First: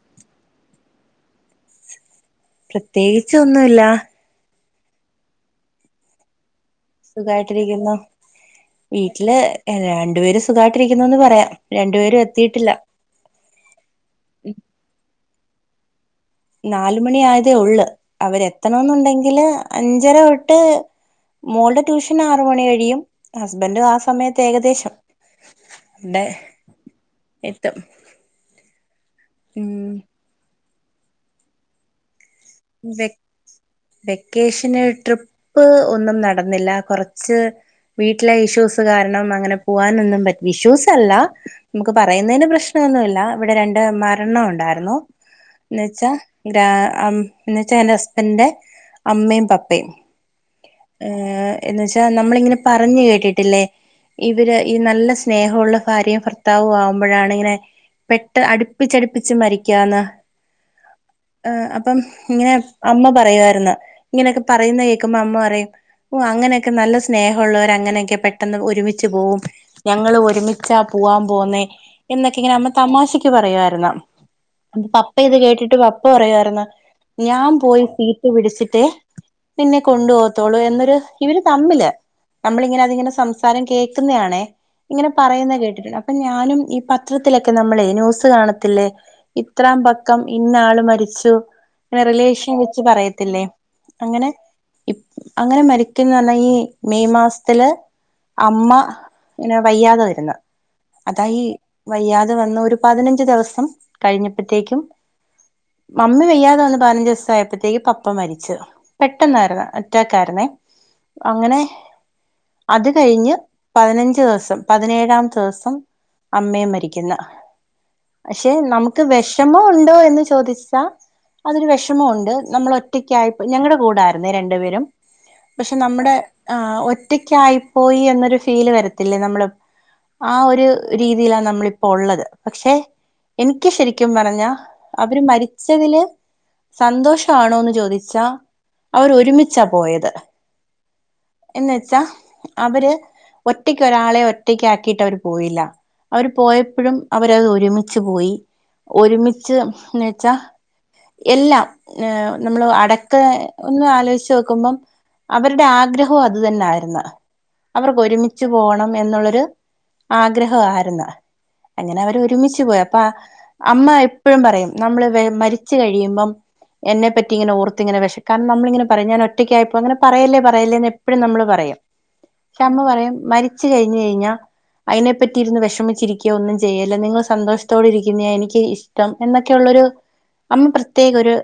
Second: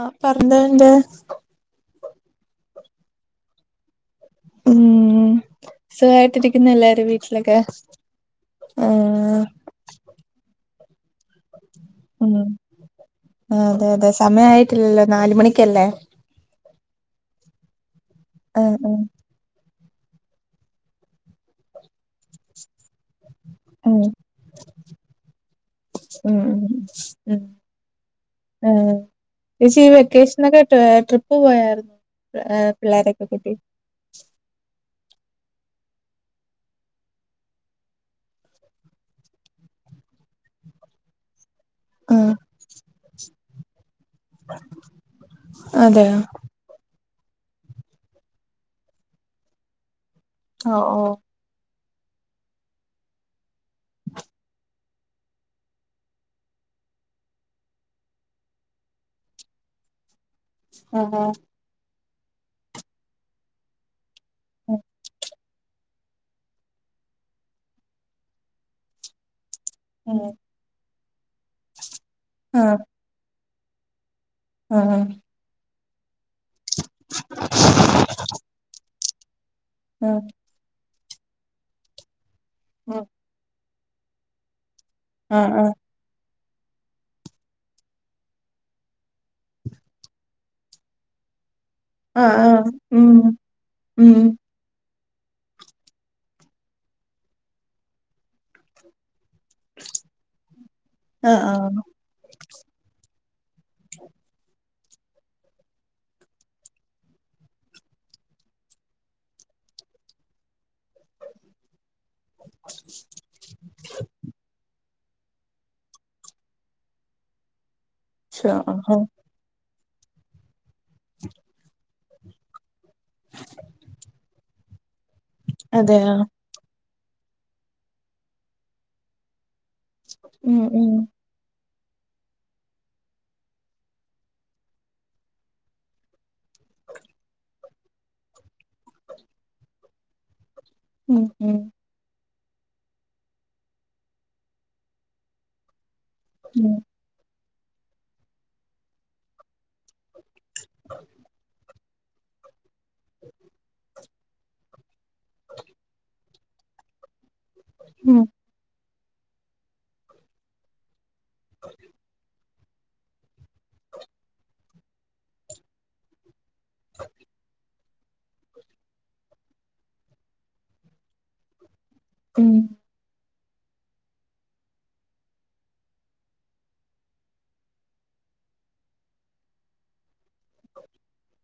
ആ പറഞ്ഞെരന്റ് പ്രത്യേകിച്ച് ഒന്നുല്ല ഉം സുഖായിട്ട് ഇരി സുഖായിട്ടിരിക്കുന്നു ആ വീട്ടില് രണ്ടുപേര് സുഖമായിട്ടിരിക്കുന്നുന്ന് പറ ഉം അതെ അതെ സമയയിട്ടില്ലല്ലോ നാല് മണിക്കല്ലേ നാലുമണി ആയതേ ഉള്ള് അവര് ആ ആ എത്തണന്നുണ്ടെങ്കില് അഞ്ചര തൊട്ട് മോളുടെ ട്യൂഷന് ആറ് മണി കഴിയും ഹസ്ബൻഡ് ആ സമയത്ത് ഏകദേശം അവിടെ ഉം ഉം ഉം എത്തും ഉം ചേച്ചി ഈ ഉം വെക്കേഷൻ ഒക്കെ ഏ ട്രിപ്പ് പോയായിരുന്നോ വെക്ക് വെക്കേഷന് ട്രിപ്പ് ഒന്നും നടന്നില്ല കൊറച്ച് വീട്ടിലെ ഇഷ്യൂസ് കാരണം അങ്ങനെ പോവാനൊന്നും പറ്റി ഇഷ്യൂസ്സല്ല നമുക്ക് ആ പറയുന്നതിന് പ്രശ്നമൊന്നൂല്ല ഇവിടെ രണ്ട് മരണം ഉണ്ടായിരുന്നു എന്ന് വെച്ചാ അതെയോ ഗ്രാ അം എന്ന് വെച്ചാ എന്റെ ഹസ്ബന്റ്ന്റെ അമ്മയും പപ്പയും ഓ ഓ ഏ എന്ന് വെച്ചാ [unintelligible] നമ്മളിങ്ങനെ പറഞ്ഞു കേട്ടിട്ടില്ലേ ഇവര് ഈ നല്ല സ്നേഹമുള്ള ഭാര്യ ഭർത്താവു ആവുമ്പോഴാണ് ഇങ്ങനെ പെട്ട അടുപ്പിച്ചടുപ്പിച്ച് മരിക്കാന്ന് ആ ആ ഏ അപ്പം ഇങ്ങനെ അമ്മ പറയുവാർന്ന് ഇങ്ങനേക്കെ പറയുന്നേ കേക്കുമ്പോ അമ്മ പറയും ഓ അങ്ങനെയൊക്കെ നല്ല സ്നേഹോള്ളോര് അങ്ങനെയൊക്കെ പെട്ടെന്ന് ഒരുമിച്ച് പോവും ഞങ്ങള് ഒരുമിച്ചാ പുവാൻ പോന്നേ എന്നൊക്കെ ഇങ്ങനെ ആ ആ അമ്മ തമാശക്ക് പറയാരുന്നു അപ്പ പപ്പ ഇത് കേട്ടിട്ട് പപ്പ ക പറയായിരുന്നു ഞാൻ പോയി സീറ്റ് പിടിച്ചിട്ട് നിന്നെ ആ കൊണ്ടു പോവത്തൊള്ളു എന്നൊരു ഇവര് തമ്മില് നമ്മളിങ്ങനെ അതിങ്ങനെ സംസാരം കേക്കുന്നേ ആണേ ഇങ്ങനെ ആ പറയുന്ന ആ കേട്ടിട്ടുണ്ട് അപ്പ ഞാ ഞാനും ഈ പത്രത്തിലൊക്കെ നമ്മളെ ന്യൂസ് കാണത്തില്ലേ ഇത്രാം പക്കം ഇന്ന ആള് മരിച്ച് രു ആ ആ റിലേഷൻ വെച്ച് ഉം പറയത്തില്ലേ ഉം അങ്ങനെ അങ്ങനെ മരിക്കുംന്ന് പറഞ്ഞാ ഈ മെയ് മാസത്തില് അമ്മ പിന്നെ വയ്യാതെ വരുന്ന ആ അതായി ആ വയ്യാതെ വന്ന് ഒരു പതിനഞ്ച് ദിവസം കഴിഞ്ഞപ്പോഴത്തേക്കും മമ്മി വയ്യാതെ വന്ന പ പതിനഞ്ച് ദിവസ ആയപ്പോത്തേക്ക് പപ്പ മരിച്ചു പെട്ടെന്നായിരുന്നു അറ്റാകായിരുന്നെ അങ്ങനെ അത് കഴിഞ്ഞ് പതിനഞ്ച് ദിവസം പ പതിനേഴാം ദിവസം അമ്മയും മരിക്കുന്നു പക്ഷെ നമുക്ക് വിഷമോ ഉണ്ടോ എന്ന് ചോദിച്ചാ അതൊരു വെഷമൊണ്ട് നമ്മൾ ഒറ്റയ്ക്കായി ഞങ്ങളുടെ കൂടായിരുന്നെ രണ്ടു പേരും പക്ഷെ അതെയോ നമ്മുടെ ആ ഒറ്റക്കായി പ്പോയി എന്നൊരു ഫീല് വരത്തില്ലേ നമ്മള് ആ ഉം ഒരു ഉം രീതിയിലാ നമ്മളി പ്പോ ഉള്ളത് പക്ഷെ എനിക്ക് ശരിക്കും പറഞ്ഞാ അവര് മരിച്ചതില് സന്തോഷ ആണോന്ന് ചോദിച്ചാ അവര് ഒരുമിച്ചാ പോയത് ഉം ഉം എന്ന് വച്ചാ അവര് ഒറ്റക്ക് ഒരാളെ ഒറ്റക്ക് ആക്കിട്ട് അവര് പോയില്ല അവര് ഉം പോയപ്പഴും അവരത് ഒരുമിച്ച് പോയി ഒരുമിച്ച് ന്ന് വെച്ചാ [unintelligible] എല്ല ഏ നമ്മള് അടക്ക ഒന്ന് ആലോചിച്ചു നോക്കുമ്പം അവരുടെ ആഗ്രഹവും അത് തന്നെ ആായിരുന്നു അവർക്ക് ഉം ഒരുമിച്ച് പോവണം എന്നുള്ളൊരു ആഗ്രഹം ആരുന്നു അങ്ങനെ അവര് ഒരുമിച്ച്പോയി അപ്പ അമ്മ എപ്പോഴും പറയും നമ്മള് വേം മരിച്ച് കഴിയുമ്പം എന്നെപ്പറ്റി ഇങ്ങനെഓർത്ത്ത്തിങ്ങെ വിം കാരണം നമ്മളിങ്ങനെ പറയും ഞാൻ ഒറ്റക്കായിപ്പോയി അങ്ങനെ പറയല്ലേ പറയല്ലേ എന്ന് എഴും നമ്മള് പറയാം. ഉം ഷ അമ്മ പറയും മരിച്ച് കഴിഞ്ഞ് കഴിഞ്ഞാ അയിനെ പറ്റി ഇരുന്ന് വെഷമിച്ചിരിക്കുകയോ ഒന്നും ചെയ്യല്ല നിങ്ങൾ സന്തോഷത്തോടെ ഇരിക്കുന്ന എനിക്ക് ഇഷ്ടം എന്നൊക്കെയുള്ള ഒരു അമ്മ പ്രത്യേകം ഒരു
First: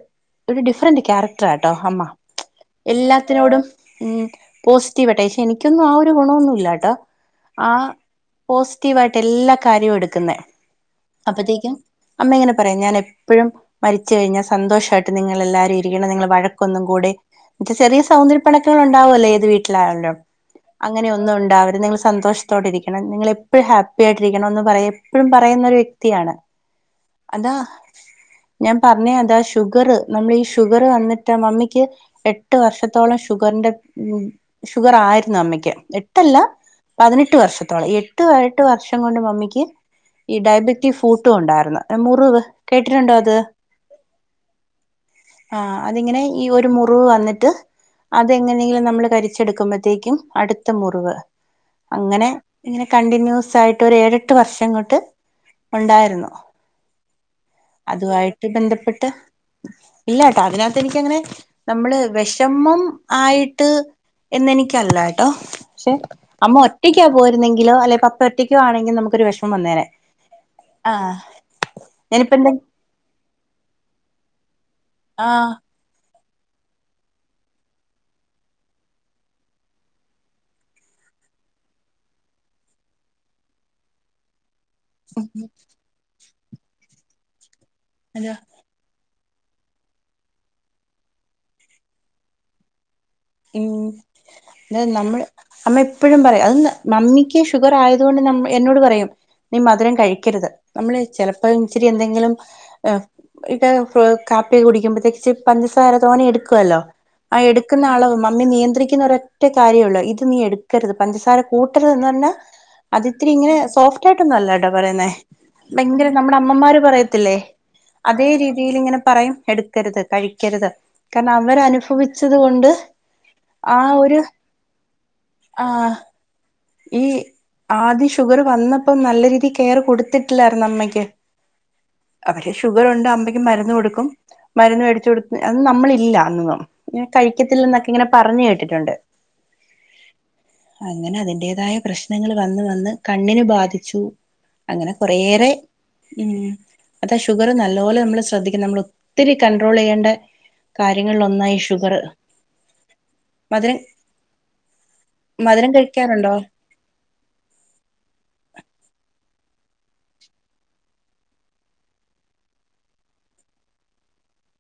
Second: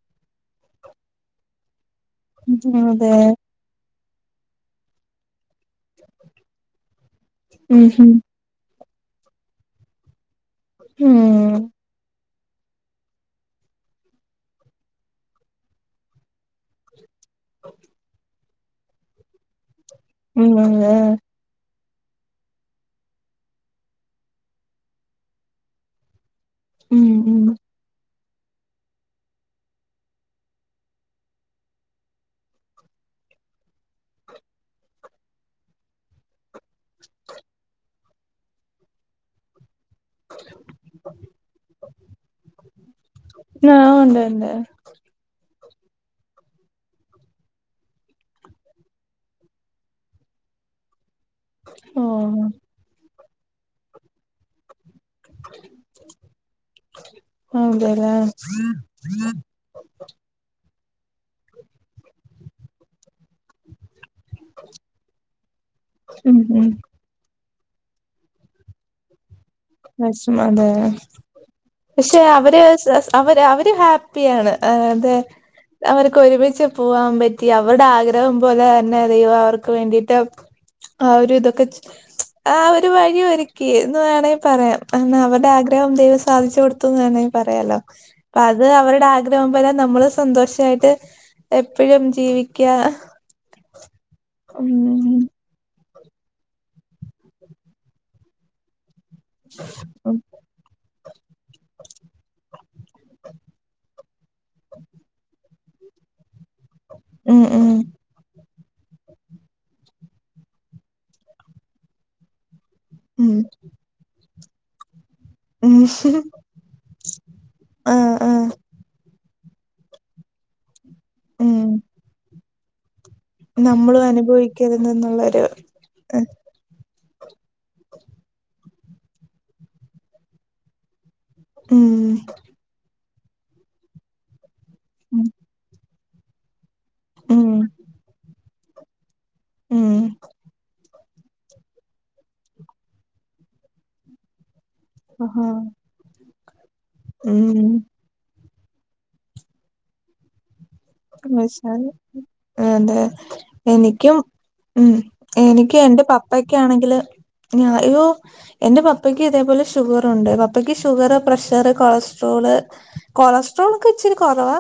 ഒരു ഡിഫറന്റ് ക്യാരക്ടർാട്ടോ അമ്മ അതെ എല്ലാത്തിനോടും ഉം പോസിറ്റീവട്ടെ പക്ഷെ എനിക്കൊന്നും ആ ഒരു ഗുണൊന്നുല്ല ട്ടോ ആ ഉം ഉം പോസി റ്റിവായിട്ട് എല്ലാ കാര്യവും എടുക്കുന്നെ ഉം അപ്പത്തേക്കും അമ്മ ഇങ്ങനെ പറയാം ഞാൻ എപ്പഴും മരിച്ച കഴിഞ്ഞാൽ സന്തോഷായിട്ട് നിങ്ങളെല്ലാരും ഇരിക്കണം നിങ്ങള് വഴക്കൊന്നും കൂടെ ച്ച് ചെറിയ സൗന്ദര്യ പിണക്കങ്ങൾ ഉണ്ടാവും അല്ലേ ഏത് വീട്ടിലായാലും ഉം അതെ അങ്ങനെ ഒന്നും ഉണ്ടാവര്ത് നിങ്ങള് സന്തോഷത്തോടെ ഇരിക്കണം നിങ്ങ എപ്പോഴും ഹാപ്പി ആയിട്ടിരിക്കണം എന്ന് പറയാ എപ്പോഴും പറയുന്ന ഒരു വ്യക്തിയാണ് ഉം ഉം അതാ ഞാൻ പറഞ്ഞ അതാ ഷുഗർ നമ്മൾ ഈ ഷുഗർ വന്നിട്ട് മമ്മിക്ക് എട്ട് വർഷത്തോളം ഷുഗർ ണ്ട ഷുഗർ ആയിരുന്നു അമ്മയ്ക്ക് എട്ടല്ല പതിനെട്ട് വർഷത്തോളം എട്ട് എട്ട് വർഷം കൊണ്ട് മമ്മിക്ക് ഈ ഡയബെറ്റീവ് ഫൂട്ടും ഉണ്ടായിരുന്നു മുറിവ് കേട്ടിട്ടുണ്ടോ അത് ആ ഉണ്ട് ഉണ്ട് ആഹ അതിങ്ങനെ ഈ ഒരു മുറിവ് വന്നിട്ട് അതെങ്ങനെങ്കിലും നമ്മള് കരിച്ചെടുക്കുമ്പോഴത്തേക്കും അടുത്ത മുറിവ് ഓ അങ്ങനെ ഇങ്ങനെ കണ്ടിന്യൂസ് ആയിട്ട് ഒരു ഏഴെട്ട് വർഷം ങ്ങോട്ട് ഉണ്ടായിരുന്നു അതു അതെല്ലേ ആയിട്ട് ബന്ധപ്പെട്ട് ഇല്ല ട്ടാ അത് അതിനകത്ത് എനിക്കങ്ങനെ നമ്മള് വെഷമം ആയിട്ട് എന്നെനിക്കല്ല ട്ടോ പക്ഷെ ഉം അമ്മ ഉം ഒറ്റക്കാ പോയിരുന്നെങ്കിൽ ലോ അല്ലെ പത്തര ട്ടിക്ക് ആണെങ്കിൽനമുക്ക് ഒരു വെഷ - [unintelligible] പക്ഷെ ഞാനിപ്പ എന്തെ അവര് അവര് അവര് ഹാപ്പിയാണ് അ അതെ ആഹ് അവരെ ഒരുമിച്ച് പോവാൻ പറ്റി അവരുടെ ആഗ്രഹം പോലെ തന്നെ ദൈവം അവർക്ക് വേണ്ടിട്ട് ആ ഒരു ഇതൊക്കെ ആ ഒരു വഴി ഒരുക്കി എന്നു വേണെ പറയാം കാരണം അവരുടെ ആഗ്രഹം ദൈവം സാധിച്ചു കൊടുത്തുന്ന് വേണേ പറയാലോ അതാ അപ്പ അത് അവരുടെ ആഗ്രഹം പോലെ നമ്മള് സന്തോഷായിട്ട് എപ്പോഴും ജീവിക്കുക ഉം നമ്മള് അമ്മ എപ്പോഴും പറയുംം അത് മമ്മിക്ക് ഷുഗർ ആയതുകൊണ്ട് നമ്മ എന്നോട് പറയും നീ മധുരം ഉം കഴിക്കരുത് നമ്മള് ചെലപ്പംഇച്ചിരി എന്തെങ്കിലും ഇടെ [unintelligible] കാപ്പി കുടിക്കുമ്പോത്തേകിച്ച് പഞ്ചസാര തോനേഎടുക്കുവല്ലോ ആ ഉം എടുക്കുന്ന ആളേ നിയന്ത്രിക്കുന്ന ഒരൊറ്റ കാര്യള്ളൂ ഇത് നീ എടുക്കരുത് പഞ്ചസാര കൂട്ടരുത് എന്ന് പറഞ്ഞാ അത്‌ത്തിരി ഉം ഇങ്ങനെ സോഫ്റ്റ് ആായിട്ടും നല്ല ട്ടോ പറയുന്നേ ഉം ഭയങ്കര നമ്മുടെ അമ്മമാര് പറയത്തില്ലേ ആ അതേ ആ രീതിൽ ഇങ്ങനെ പറയും എടുക്കരുത് കഴിക്കരുത് കാരണം ഉം അവരനുഭവിച്ചത് കൊണ്ട് ആ നമ്മളും ഒരു അനുഭവിക്കരുത എന്നുള്ളൊരു ആഹ് ഈ ആദ്യം ഷുഗർ വന്നപ്പോ നല്ല രീതിയിൽ കെയർ കൊടുത്തിട്ടില്ലായിരുന്നു അമ്മയ്ക്ക് ഉം അവര് ഷുഗറുണ്ട് അമ്മക് മരുന്ന് കൊടുക്കും മരുന്ന് വെ ടിച്ചു ഉം കൊടുത്ത് അ നമ്മള് ഇല്ല അന്നും ഉം കഴിക്കത്തില്ല എന്നൊക്കെ ഇങ്ങനെ പറഞ്ഞു കേട്ടിട്ടുണ്ട് ഉം അങ്ങനെ അതിന്റേതായ പ്രശ്നങ്ങൾ വന്ന് വന്ന് കണ്ണിനന് ബാധിച്ചു അങ്ങനെ ആഹാ കുറേയേറെ ഉംഅതെ ഷുഗർ ഉം നല്ലപോലെ നമ്മള് ശ്രദ്ധിക്ക നമ്മൾ ഒത്തിരി കണ്ടട്രോളിയേണ്ടെ [unintelligible] മധുരം അതെഎനിക്കും ഉം മധുരം എനിക്ക് എന്റെ കഴിക്കാറുണ്ടോ പപ്പയക്കെ ആണെങ്കില് ഞോ യോഎന്റെ പപ്പയ്ക്ക് ഇതേപോലെ ഷുഗറുണ്ട് പപ്പയ്ക്ക് ഷുഗർ പ്രഷർ കൊളസ്ട്രോൾ കൊളസ്ട്രോൾ ഒക്കെ ഇച്ചിരി കൊറവാ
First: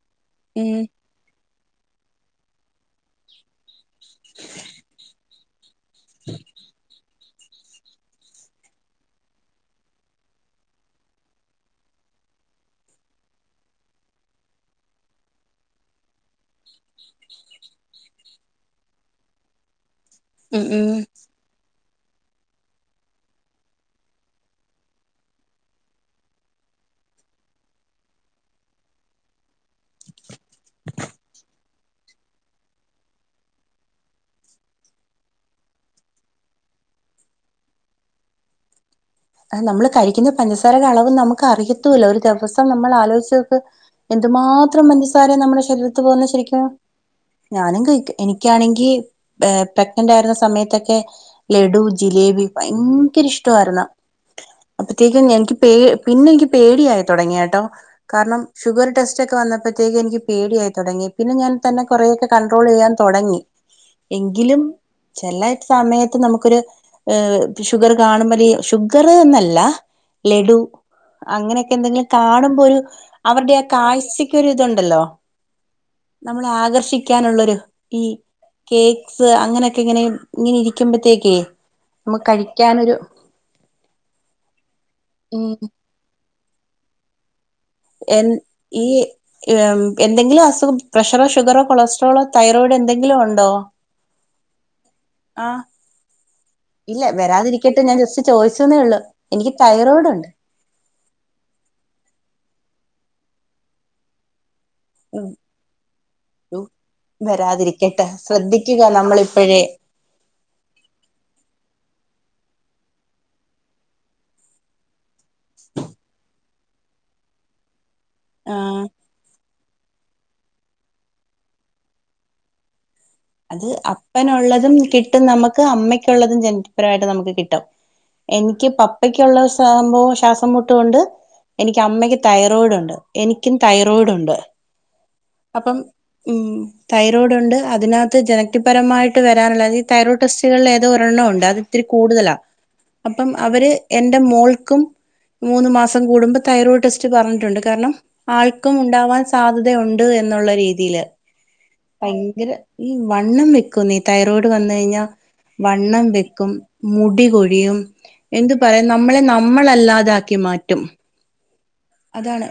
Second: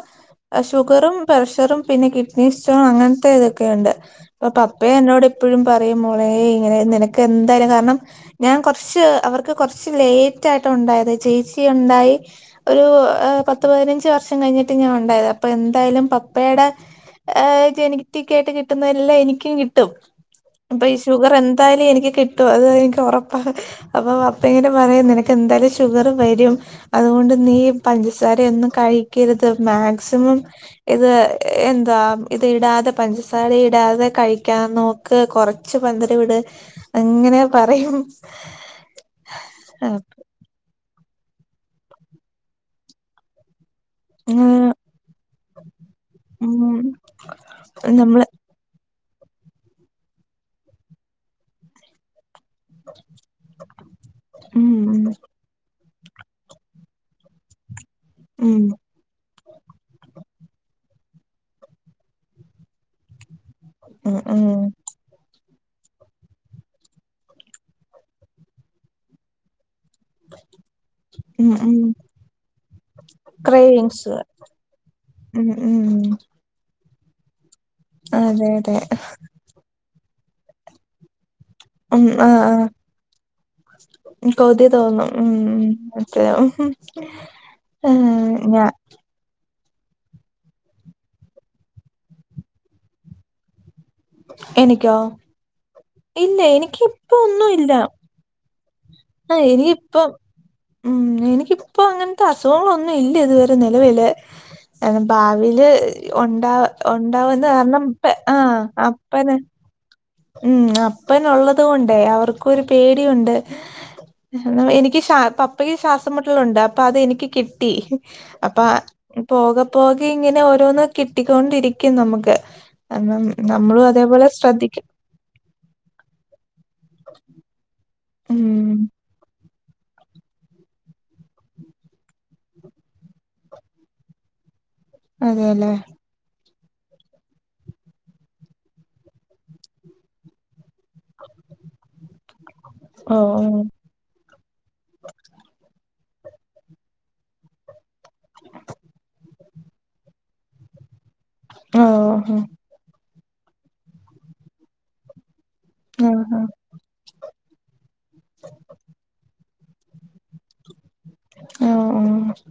ഉം ഷുഗറും പ്രഷറും പിന്നെ കിഡ്നി സ്റ്റോൺ അങ്ങനത്തെ ഇതൊക്കെയുണ്ട് അപ്പൊ പപ്പയ എന്നോട് എപ്പഴും പറയും മോളെ ഇങ്ങനെ നിനക്ക് എന്തായാലും കാരണം ഞാൻ കുറച്ച് അവർക്ക് കുറച്ച് ലേറ്റ് ആായിയിട്ട് ഉണ്ടായത് ചേച്ചി ഉണ്ടായി ഒരു പത്ത് പതിനഞ്ച് വർഷം കഴിഞ്ഞിട്ട് ഞാൻ ഉണ്ടായത് അപ്പൊ എന്തായാലും അപ്പയുടെ [unintelligible] ജനറ്റിക്ക് ആയിട്ട് കിട്ടുന്നഎല്ലാം എനിക്കും കിട്ടും ഉം അപ്പൊ ഉം ഈ ഷുഗർ എന്തായാലു എനി [unintelligible] കിട്ടും അത് എനിക്കുറപ്പാണ് അപ്പൊ പപ്പയും പറയും നിനക്കെന്തായാലും ഷുഗർ വരുംആ അൊണ്ട് നീ പഞ്ചസാരൊന്നും കഴിക്കരുത് മാക്സിമം ഇത് എ [unintelligible] ഇത് ഇടാതെ പഞ്ചസാര ഇടാതെ കഴിക്കാന്ന് നോക്ക് കൊറച്ച് മധുര ഇട് അങ്ങനെ പറയും - [inaudible] നമ്മള് കഴിക്കുന്ന പഞ്ചസാരയുടെ അളവ് നമ്മുക്ക് അറിയത്തൂല്ല ഒരു ദിവസം നമ്മൾ ആലോയിച്ചോക്ക് ഉം എന്തുമാത്രം പഞ്ചസാര നമ്മുടെ ശരീരത്ത് പോകുന്ന ശരിക്കും ഉം ഞാനും കഴിക്കും നമ്മള് എനിക്കാണെങ്കി [unintelligible] ആരുന്ന സമയത്തൊക്കെ ലഡു ജിലേബി ഭയങ്കര ഇഷ്ടമായിരുന്ന ഉം ഉം അപ്പത്തേക്കും എനിക്ക് പേ പിന്നെ എനിക്ക് പേടിയായി തുടങ്ങിയട്ടോ കാരണം ഷുഗർ ടെസ്റ്റ് ഒക്കെ വന്നപ്പോ തേക്ക് എനിക്ക് പേടിയായി തുടങ്ങി പിന്നെ ഞാൻ തന്നെ കുറെക്കെ കണ്ട്രോൾ ചെയ്യാൻ തുടങ്ങി ഉം ഉം എങ്കിലും ചെല സമയത്ത് നമുക്കൊരു [unintelligible] ഷുഗർ കാണുമ്പോഴി ഷുഗർന്നല്ല ലഡു ഉം അങ്ങനെയൊക്കെ ഉം എന്തെങ്കിലും കാണുമ്പോ ഒരു അവരുടെ ആ ക്രേവിങ്സ് കാഴ്ചക്കൊ ഒരു ഇതുണ്ടല്ലോ ഉം ഉം നമ്മളെ ആകർഷിക്കാനുള്ളൊരു ഈ അതെ അതെ കേക്ക്സ് അങ്ങനെ ഇങ്ങനെ ഇങ്ങനെ ഇരിക്കുമ്പോത്തേക്കേ നമ്മക്ക്. കഴിക്കാനൊരു. കൗതി തോന്നു ഉം [unintelligible] എൻ ഏഹ് ഞാ ഈ എന്തെങ്കിലും അസുഖം പ്രഷറോ, ഷുഗറോ, കൊളസ്ട്രോളോ, തൈറോയിഡ്, എന്തെങ്കിലും ഉണ്ടോ? എനിക്കോ ആഹ് ഇല്ല എനിിക്ക ഇല്ല ിപ്പഒന്നുല്ലാ വരാതിരിക്കട്ടെ ഞാൻ ജസ്റ്റ് ചോദിച്ചെന്നേ ഉള്ളു ആ എനിക്ക് ഇനിയിപ്പ തൈറോയിഡ് ഉം എനിക്കിപ്പ അങ്ങനത്തെ അസോങ്ങളൊന്നും ഇല്ല ഇത് വരെ നിലവില അ ഉണ്ട് ഭാവിൽ ഉണ്ടാവ ഉണ്ടാവന്ന് കാരണം. വരാതിരിക്കട്ടെ പ്പ ആഹ ശ്രദ്ധിക്കുക അപ്പനെ [inaudible] ഉം അപ്പന ഉള്ളത് കൊണ്ടേ അവർക്കുംരു പേടിണ്ട്. എനിക്ക് ശ പപ്പയ്ക്ക് ശ്വാസംമട്ടലൽ ഉണ്ട് അപ്പൊ അതെനിക്ക് കിട്ടി. അപ്പ ആഹ് പോക പോകെ ഇങ്ങനെ ഓരോന്നും കിട്ടിക്കൊണ്ടിരിക്കും. നമുക്ക്. കണം അത് നമ്മളും അതേപോലെ അപ്പനുള്ളതും ശ്രദ്ധിക്കണം. കിട്ടും നമുക്ക് അമ്മയ്ക്കുള്ളതും. ജനപരമായിട്ട് നമുക്ക് കിട്ടും. എനിക്ക് ഉം പപ്പയ്ക്കുള്ള സംഭവം ശ്വാസം മുട്ടുംണ്ട്. എനിക്ക് അമ്മയ്ക്ക് തൈറോയിഡ് ഉണ്ട്. എനിക്കും തൈറോയിഡ് ഉണ്ട്. അതെല്ലേ അപ്പം ഉം തൈറോയ്ഡ് ഉണ്ട് അതിനകത്ത്. ജനക്തിപരമായിട്ട് വരാന ഈ തൈറോഡ് ടെസ്റ്റുകളിൽ ഒരെണ്ണം ഉണ്ട് അത് ഇത്തിരി കൂടുതലാ. ഓ അപ്പം ഓ അവര് എന്റെ മോൾക്കും. മൂന്ന് മാസം കൂടുമ്പും തൈറോയ്ഡ് ടെസ്റ്റ് പറഞ്ഞിട്ടുണ്ട്. കാരണം ആൾക്കും ഉണ്ടാവാൻ സാധ്യത ഉണ്ട്. എന്നുള്ള രീതിൽ ഓ ആഹ് ഭയങ്കര ഇ വണ്ണം വെക്കും നീ തൈറോയ്ഡ് വന്ന കഴിഞ്ഞാൽ വണ്ണം ആഹ് വെക്കും. മു ടികൊഴിയും എന്ത് പറയാ നമ്മളെ നമ്മളല്ലാതാക്കി മാറ്റും. ഓ ഓ അതാണ്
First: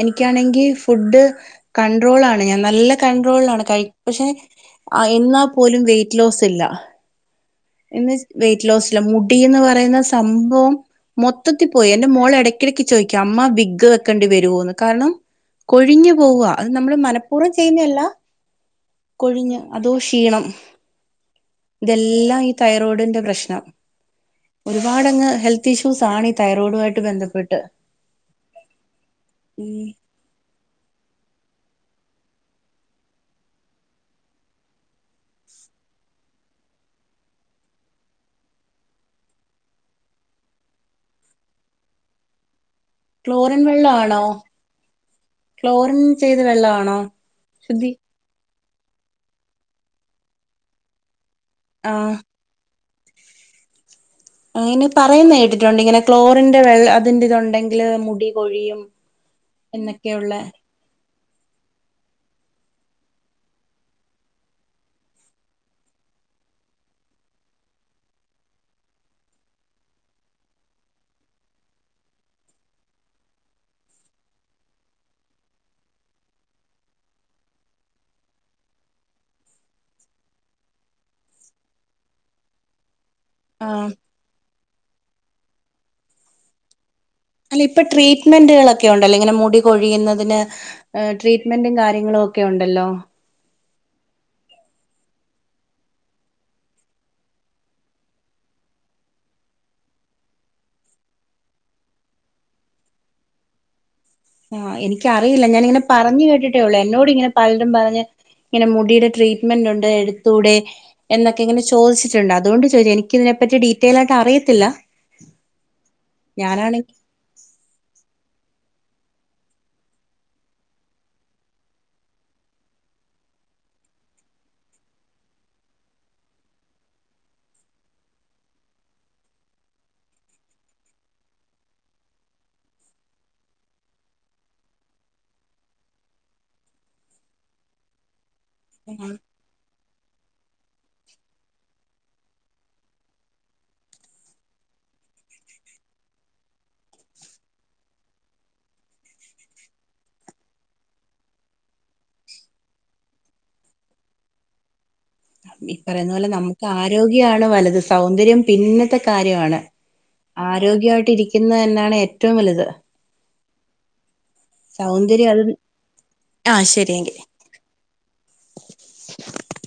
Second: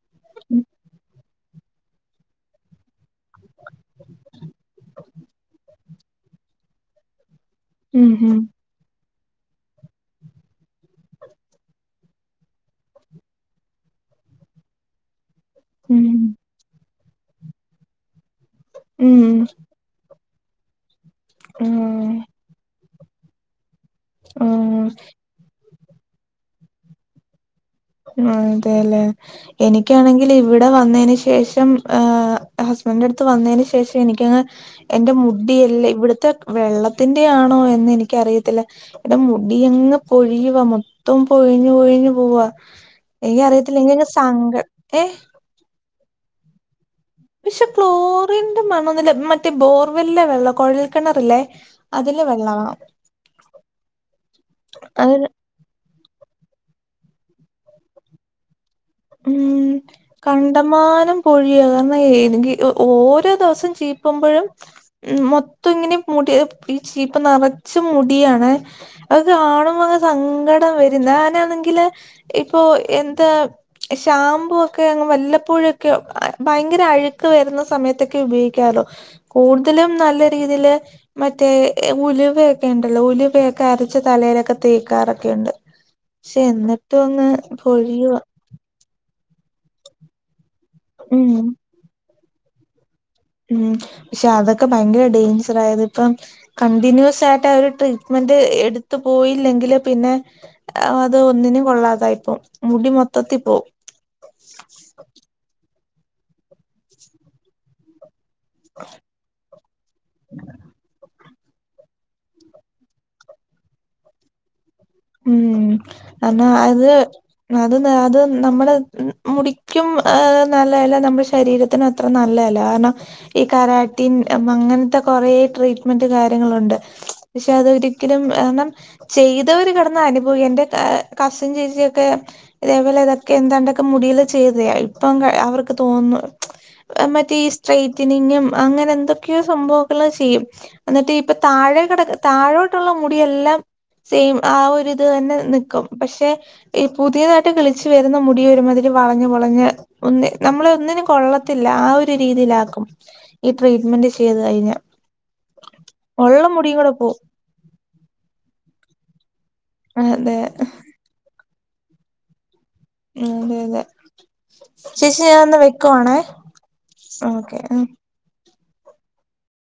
എനിക്കാണെങ്കി ഫുഡ്. കൺണ്ട്രോൾ ആണ് ഞാൻ നല്ല കൺണ്ട്രോളാണ് കഴി പക്ഷെ എന്നാൽ പോലും വെറ്റ് ലോല്ല ഉം ഉം വെറ്റ് ലോസ്ല്ല മുടിന്ന് പറയുന്ന സംഭവം മൊത്തത്തിൽ പോയി എന്റെ മോള് ഇടയ്ക്കിടക്ക് ചോദിക്കാം. അമ്മ ബിഗ്ഗ് വെക്കേണ്ടി വരൊ. കാരണം ഉം കൊഴിഞ്ഞു പോവുക അത് നമ്മൾ മനഃപൂർവ്വം ചെയ്യുന്നതല്ല. ഉം ഉം കൊഴിഞ്ഞ് അതോ ക്ഷീണം. ആഹ് ഇതെല്ലാം ഈ തൈറോയ്ഡിന്റെ പ്രശ്നം. ആഹ് ഒരുപാട്ങ്ങ് ഹെൽത്ത് ഇഷ്യൂസ ആണ് ഈ തൈറോയിഡുമായിട്ട് ബന്ധപ്പെട്ട്. അതെല്ലേ ഉം എനിക്കാണെങ്കിൽ ഇവിടെ വന്നതിന് ശേഷം. ആ ഹസ്ബൻഡന്റെ അടുത്ത് വന്നതിന് ശേഷം. എനിക്കങ്ങ എന്റെ മുടിയ എല്ല ഇവിടുത്തെ വെള്ളത്തിന്റെ ണോ എന്ന് എനിക്കറിയത്തില്ല. ഇടെ മുടി എങ്ങ് പൊഴിയുവ മൊത്തം പൊഴിഞ്ഞു പൊഴിഞ്ഞു പോവാ. ക്ലോറിൻ എനിക്കറിയത്തില്ല വെള്ള എനിക്കങ്ങ് ആണോ? സങ്ക ഏഹ് ക്ലോറിൻ ചെയ്ത് വെള്ള ആണോ? പക്ഷെ ക്ലോറിന്റെ മണന്നില മറ്റേ ബോർവെലിലെ വെള്ള കുഴൽ കിണറല്ലേ? ആഹ് അതിലേ വെള്ളവാ. അങ്ങനെ അത് പറയുന്ന കേട്ടിട്ടുണ്ട്. ഇങ്ങനെ ക്ലോറിന്റെ വെള്ള അതിറ ഇതുണ്ടെങ്കില് മുടി കൊൊഴിയും. ഉം കണ്ടമാനം. കൊഴിയ ക ഓരോ ദിവസം ചീപ്പുമ്പോഴും. മൊത്തം ഇങ്ങനെ മു പ്പ ച്ചിപ് നറച്ചും മുടിയാണ് അത് കാണുമ്പോ സങ്കടം വരും. ന്ന അങ്ങനാണെങ്കില്. ഇപ്പൊ എന്താ ഷാമ്പൂ ഒക്കെ അങ്ങ് വല്ലപ്പോഴൊക്കെ ഭയങ്കര അഴുക്ക് വരുന്ന. സമയത്തൊക്കെ ഉപയോഗിക്കാ കൂടുതലും നല്ല രീതിൽ മറ്റേ ഉലൊക്ക ഉണ്ടല്ലോ? ക്കെ ആഹ് അരച്ച് തലയിലൊക്കെ തേക്കാറൊക്കെുണ്ട്. പക്ഷെ എന്നി അല്ല ഇപ്പൊ ട്രീറ്റ്മെന്റുകളൊക്കെ കൊ ഉണ്ടല്ലോ ഇങ്ങനെ മുൂടി കൊൊഴിയുന്നതിന് ഉം ട്രീറ്റ്മെന്റും കാര്യങ്ങളും ഒക്കെ ഉണ്ടല്ലോ? ഉ പക്ഷെ അതൊക്കെ ഭയങ്കര ഡേഞ്ചർ ആയത്. ഇപ്പം കണ്ടിന്യൂസ് ആയിട്ട് ആ ഒരു ട്രീറ്റ്മെന്റ്. എടുത്തു പോയില്ലെങ്കില് പിന്നെ അത് ഒന്നിനും കൊള്ളാതായി പോവും മുടി മൊത്തത്തിൽ പോ ഓ [unintelligible] ആഹ്, എനിക്കറിയില്ല. ഞാാനിങ്ങനെ പറഞ്ഞ് കേട്ടിട്ടേള്ളു എന്നോട് ഇങ്ങനെ പലരും പറഞ്ഞ്. ഇങ്ങനെ മുടിയുടെ ട്രീറ്റ്മെന്റ് ഉണ്ട് എടുത്തൂടെ. എന്നൊക്കെ ഇങ്ങനെ ചോദിച്ചിട്ടുണ്ട്. അുകൊണ്ട് ചോദിച്ചത്. എനിക്കിതിനെപ്പറ്റി ഡീറ്റെയിലായിട്ട് അറിയത്തില്ല. ഉം.. അത് ഞാനാണെങ്കി അത് അത് നമ്മുടെ, മുടിക്കും നല്ലതല്ല. നമ്മുടെ ശരീരത്തിനും അത്ര നല്ലതല്ല കാരണം. ഈ കാലര അങ്ങനത്തെ കൊറെ ട്രീറ്റ്മെന്റ് കാര്യങ്ങളുണ്ട്. പക്ഷെ അതൊരിക്കലും ണം ചെയ്തവര് കട എന്ന അനുഭവ എന്റെ കസിൻ ചേച്ചിയ ഒക്കെ ഇതേപോലെ ഇതൊക്കെ എന്താണ്ടൊക്കെ മുടിയിൽ ചെയ്തായി. ഇപ്പ അവർക്ക് തോന്നുന്നു മറ്റേ സ്ട്രൈറ്റനിങ്ങും അങ്ങനെ എന്തൊക്കെയോ സംഭവം. ചെയും എന്നിട്ട് ഇപ്പൊ താഴെ കിട താഴോട്ടുള്ള മുടിഎല്ലാം ഇത് തന്നെ നിൽക്കും. പക്ഷെ ഈ പുതിയതായിട്ട് കിളിച് വരുന്ന മുടി ഒരു മാതിരി വളഞ്ഞ് പളഞ്ഞ്, ഒന്ന നമ്മള ഒന്നിനും കൊള്ളത്തില്ല. ആ ഒരു രീതിയിലാക്കും ഈ ട്രീറ്റ്മെന്റ് ചെയ്ത് കഴിഞ്ഞാൽ. ഈ പറയുന്ന പോലെ നമുക്ക് കൂടെ പോവും ആരോഗ്യാണ്‌ വലുത് സൗന്ദര്യം പിന്നത്തെ കാര്യമാണ്. അതെ ആരോഗ്യമായിട്ട് ഇരിക്കുന്നത് തന്നാണ് ഏറ്റവും വലുത്. അതെതെ, ചേച്ചി സൗന്ദര്യം അത് ഞാൻന്ന് വെക്കുവാണേ. ആഹ് ശരിയെങ്കിൽ ഓക്കെ, [unintelligible]